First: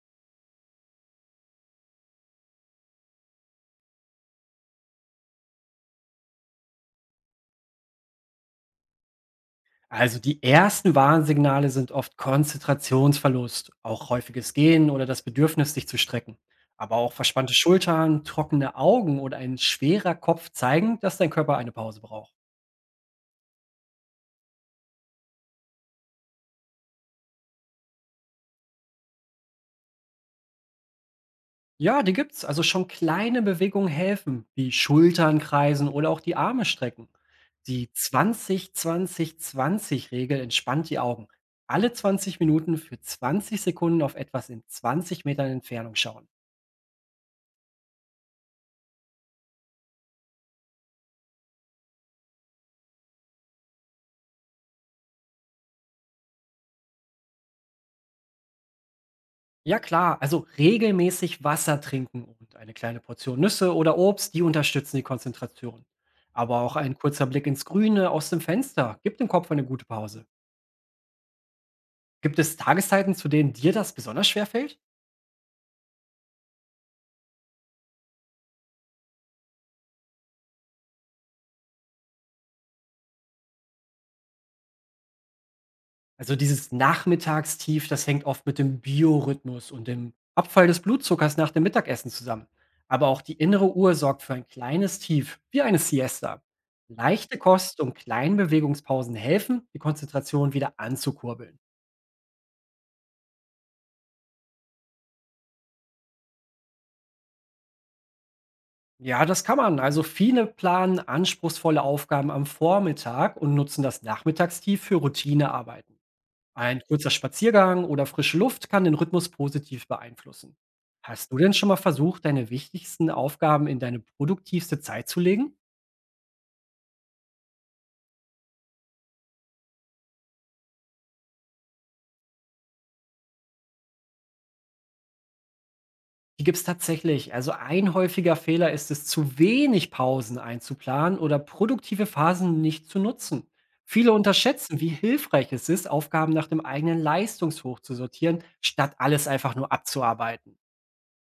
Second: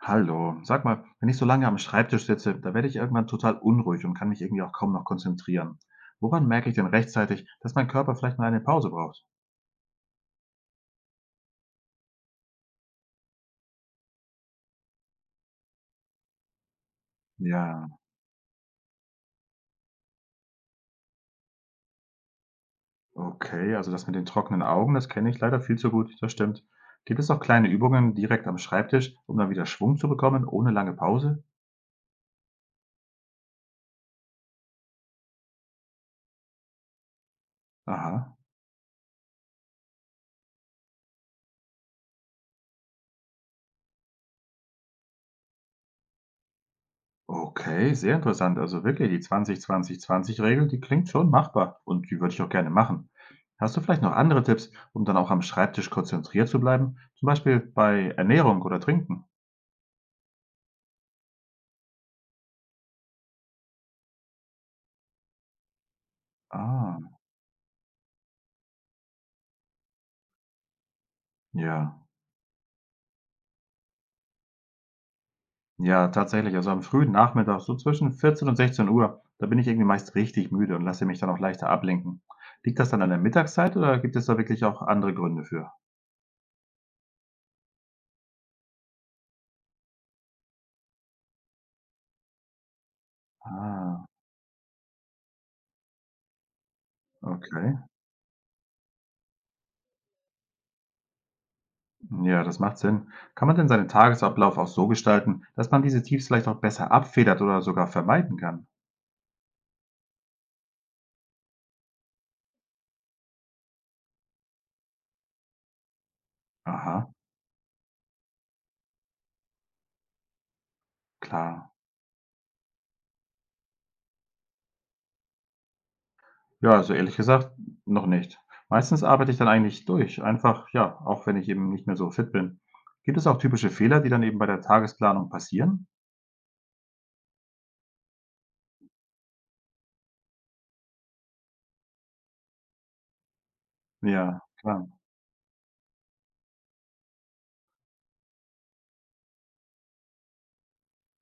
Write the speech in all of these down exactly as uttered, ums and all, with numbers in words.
Hallo, sag mal, wenn ich so lange am Schreibtisch sitze, da werde ich irgendwann total unruhig und kann mich irgendwie auch kaum noch konzentrieren. Woran merke ich denn rechtzeitig, dass mein Körper vielleicht mal eine Pause braucht? Also die ersten Warnsignale sind oft Konzentrationsverlust, auch häufiges Gehen oder das Bedürfnis, sich zu strecken. Aber auch verspannte Ja, Schultern, trockene Augen oder ein schwerer Kopf zeigen, dass dein Körper eine Pause braucht. okay, also das mit den trockenen Augen, das kenne ich leider viel zu gut, das stimmt. Gibt es auch kleine Übungen direkt am Schreibtisch, um dann wieder Schwung zu bekommen, ohne lange Pause? Ja, die gibt's. Also schon kleine Bewegungen helfen, wie Schultern kreisen oder auch die Arme strecken. Die Aha. zwanzig zwanzig-zwanzig-Regel entspannt die Augen. Alle zwanzig Minuten für zwanzig Sekunden auf etwas in zwanzig Metern Entfernung schauen. Okay, sehr interessant. Also wirklich, die zwanzig zwanzig zwanzig Regel, die klingt schon machbar und die würde ich auch gerne machen. Hast du vielleicht noch andere Tipps, um dann auch am Schreibtisch konzentriert zu bleiben? Zum Beispiel bei Ernährung oder Trinken? Ja klar, also regelmäßig Wasser trinken und eine kleine Portion Nüsse oder Obst, die unterstützen die Konzentration. Aber auch ein Ah, kurzer Blick ins Grüne aus dem Fenster gibt dem Kopf eine gute Pause. ja. Gibt es Tageszeiten, zu denen dir das besonders schwer fällt? Ja, tatsächlich. Also am frühen Nachmittag, so zwischen vierzehn und sechzehn Uhr, da bin ich irgendwie meist richtig müde und lasse mich dann auch leichter ablenken. Liegt das dann an der Mittagszeit oder gibt es da wirklich auch andere Gründe für? Also dieses Nachmittagstief, das hängt oft mit dem Biorhythmus und dem Abfall des Blutzuckers nach dem Mittagessen zusammen. Aber auch die innere Uhr Ah, sorgt für ein kleines Tief, wie eine Siesta. Leichte okay. Kost und kleine Bewegungspausen helfen, die Konzentration wieder anzukurbeln. Ja, das macht Sinn. Kann man denn seinen Tagesablauf auch so gestalten, dass man diese Tiefs vielleicht auch besser abfedert oder sogar vermeiden kann? Ja, das kann man. Also viele planen anspruchsvolle Aufgaben am Vormittag und nutzen das Nachmittagstief für Routinearbeiten. Ein Aha, kurzer Spaziergang oder frische Luft kann den Rhythmus positiv beeinflussen. Hast du denn schon klar. mal versucht, deine wichtigsten Aufgaben in deine produktivste Zeit zu legen? Ja, also ehrlich gesagt, noch nicht. Meistens arbeite ich dann eigentlich durch, einfach, ja, auch wenn ich eben nicht mehr so fit bin. Gibt es auch typische Fehler, die dann eben bei der Tagesplanung passieren? Die gibt es tatsächlich. Also ein häufiger Fehler ist es, zu wenig Pausen einzuplanen oder produktive Phasen nicht zu nutzen. Viele Ja, unterschätzen, klar. wie hilfreich es ist, Aufgaben nach dem eigenen Leistungshoch zu sortieren, statt alles einfach nur abzuarbeiten.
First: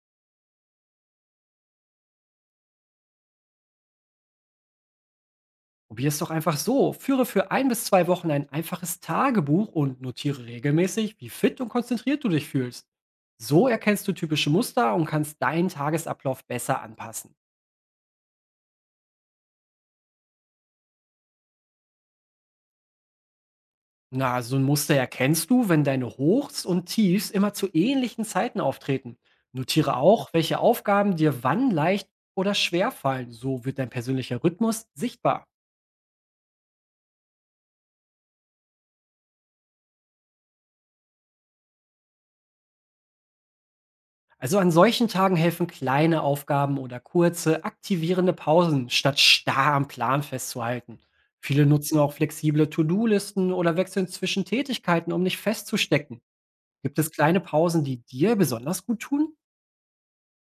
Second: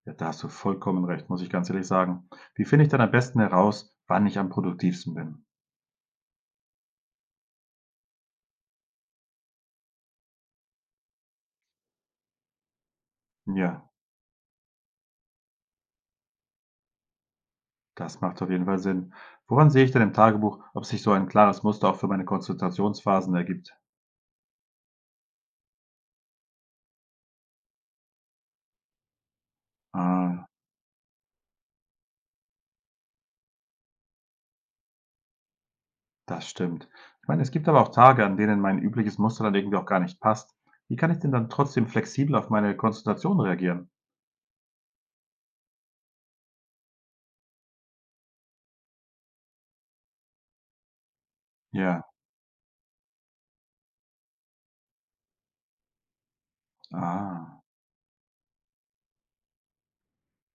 Ja, da hast du vollkommen recht, muss ich ganz ehrlich sagen. Wie finde ich dann am besten heraus, wann ich am produktivsten bin? Probier es doch einfach so. Führe für ein bis zwei Wochen ein einfaches Tagebuch und notiere regelmäßig, wie fit und konzentriert du dich fühlst. So Ja. erkennst du typische Muster und kannst deinen Tagesablauf besser anpassen. Das macht auf jeden Fall Sinn. Woran sehe ich denn im Tagebuch, ob sich so ein klares Muster auch für meine Konzentrationsphasen ergibt? Na, so ein Muster erkennst du, wenn deine Hochs und Tiefs immer zu ähnlichen Zeiten auftreten. Notiere auch, Ah, welche Aufgaben dir wann leicht oder schwer fallen. So wird dein persönlicher Rhythmus sichtbar. das stimmt. Ich meine, es gibt aber auch Tage, an denen mein übliches Muster dann irgendwie auch gar nicht passt. Wie kann ich denn dann trotzdem flexibel auf meine Konzentration reagieren? Also an solchen Tagen helfen kleine Aufgaben oder kurze, aktivierende Pausen, statt starr am Plan festzuhalten. Viele nutzen Ja, auch flexible To-Do-Listen oder wechseln zwischen Tätigkeiten, um nicht festzustecken. Gibt es kleine ah. Pausen, die dir besonders gut tun?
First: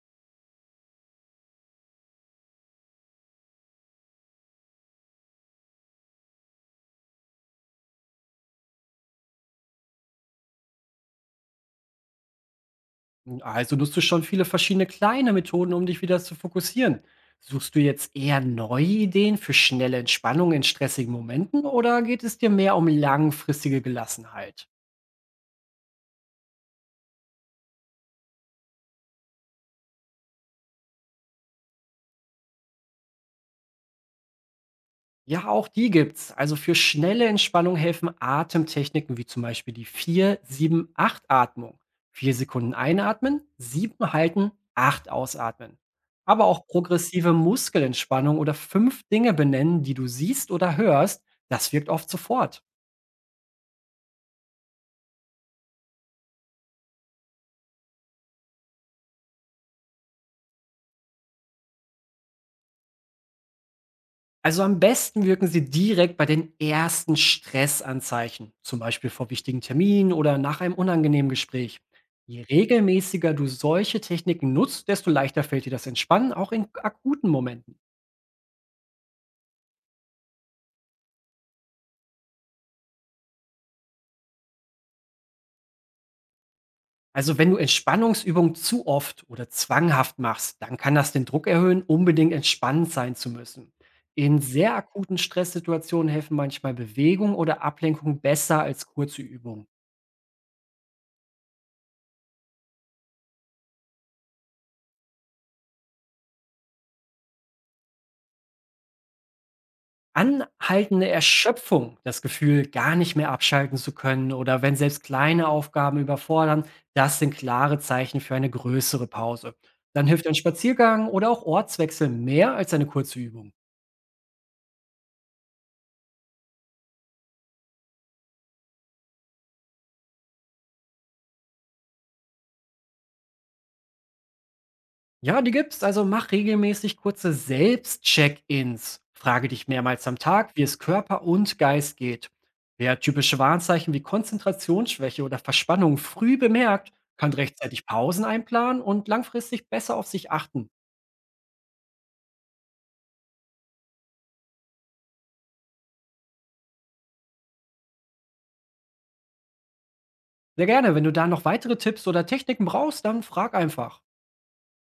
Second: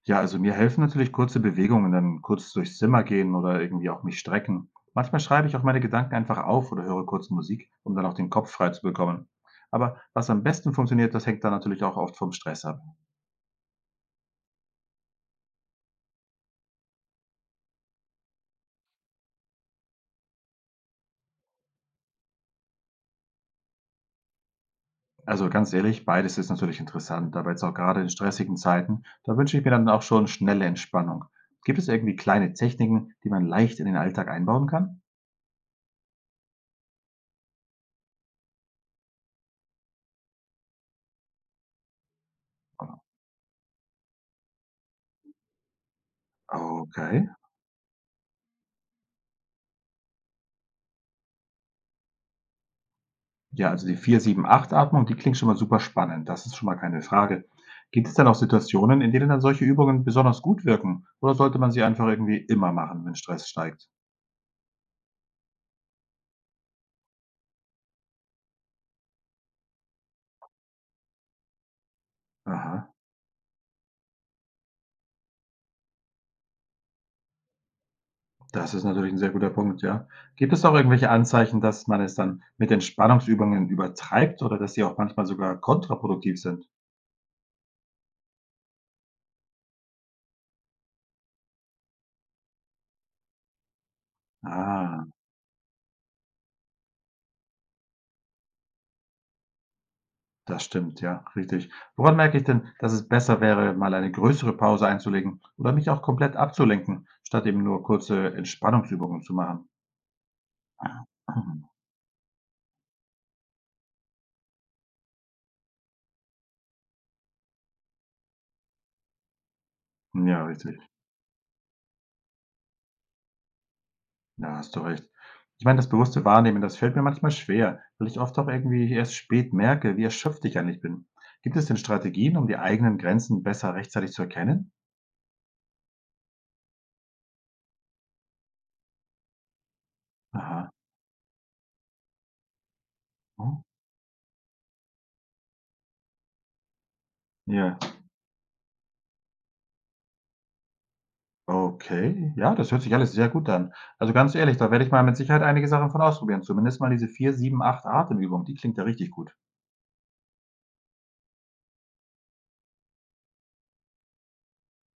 Ja, also mir helfen natürlich kurze Bewegungen, dann kurz durchs Zimmer gehen oder irgendwie auch mich strecken. Manchmal schreibe ich auch meine Gedanken einfach auf oder höre kurz Musik, um dann auch den Kopf frei zu bekommen. Aber was am besten funktioniert, das hängt dann natürlich auch oft vom Stress ab. Also nutzt du schon viele verschiedene kleine Methoden, um dich wieder zu fokussieren. Suchst du jetzt eher neue Ideen für schnelle Entspannung in stressigen Momenten oder geht es dir mehr um langfristige Gelassenheit? Also ganz ehrlich, beides ist natürlich interessant, aber jetzt auch gerade in stressigen Zeiten, da wünsche ich mir dann auch schon schnelle Entspannung. Gibt es irgendwie kleine Techniken, die man leicht in den Alltag einbauen kann? Ja, auch die gibt's. Also für schnelle Entspannung helfen Atemtechniken wie zum Beispiel die vier sieben acht atmung. Vier Sekunden einatmen, sieben halten, acht ausatmen. Aber auch Okay. progressive Muskelentspannung oder fünf Dinge benennen, die du siehst oder hörst, das wirkt oft sofort. Ja, also die vier sieben acht Atmung, die klingt schon mal super spannend. Das ist schon mal keine Frage. Gibt es dann auch Situationen, in denen dann solche Übungen besonders gut wirken? Oder sollte man sie einfach irgendwie immer machen, wenn Stress steigt? Also am besten wirken sie direkt bei den ersten Stressanzeichen, zum Beispiel vor wichtigen Terminen oder nach einem unangenehmen Gespräch. Je Aha. regelmäßiger du solche Techniken nutzt, desto leichter fällt dir das Entspannen, auch in akuten Momenten. Das ist natürlich 'n sehr guter Punkt, ja. Gibt es auch irgendwelche Anzeichen, dass man es dann mit Entspannungsübungen übertreibt oder dass sie auch manchmal sogar kontraproduktiv sind? Also wenn du Entspannungsübungen zu oft oder zwanghaft machst, dann kann das den Druck erhöhen, unbedingt entspannt sein zu müssen. In sehr Ah, akuten Stresssituationen helfen manchmal Bewegung oder Ablenkung besser als kurze Übungen. das stimmt, ja, richtig. Woran merke ich denn, dass es besser wäre, mal eine größere Pause einzulegen oder mich auch komplett abzulenken, statt eben nur kurze Entspannungsübungen zu machen? Anhaltende Erschöpfung, das Gefühl, gar nicht mehr abschalten zu können oder wenn selbst kleine Aufgaben überfordern, das sind klare Zeichen für eine größere Pause. Dann hilft ein Ja, richtig. Spaziergang oder auch Ortswechsel mehr als eine kurze Übung. Ja, hast du recht. Ich meine, das bewusste Wahrnehmen, das fällt mir manchmal schwer, weil ich oft auch irgendwie erst spät merke, wie erschöpft ich eigentlich bin. Gibt es denn Strategien, um die eigenen Grenzen besser rechtzeitig zu erkennen? Ja, die gibt's, also mach regelmäßig kurze Selbstcheck-ins. Frage dich mehrmals am Tag, wie Aha. es Körper und Geist geht. Wer typische Oh, Warnzeichen wie Konzentrationsschwäche oder Verspannung früh bemerkt, kann ja. rechtzeitig Pausen einplanen und langfristig besser auf sich achten. Okay. Ja, das hört sich alles sehr gut an. Also ganz ehrlich, da werde ich mal mit Sicherheit einige Sachen von ausprobieren. Zumindest mal diese vier, sieben, acht Atemübung, die klingt ja richtig gut. Sehr gerne. Wenn du da noch weitere Tipps oder Techniken brauchst, dann frag einfach.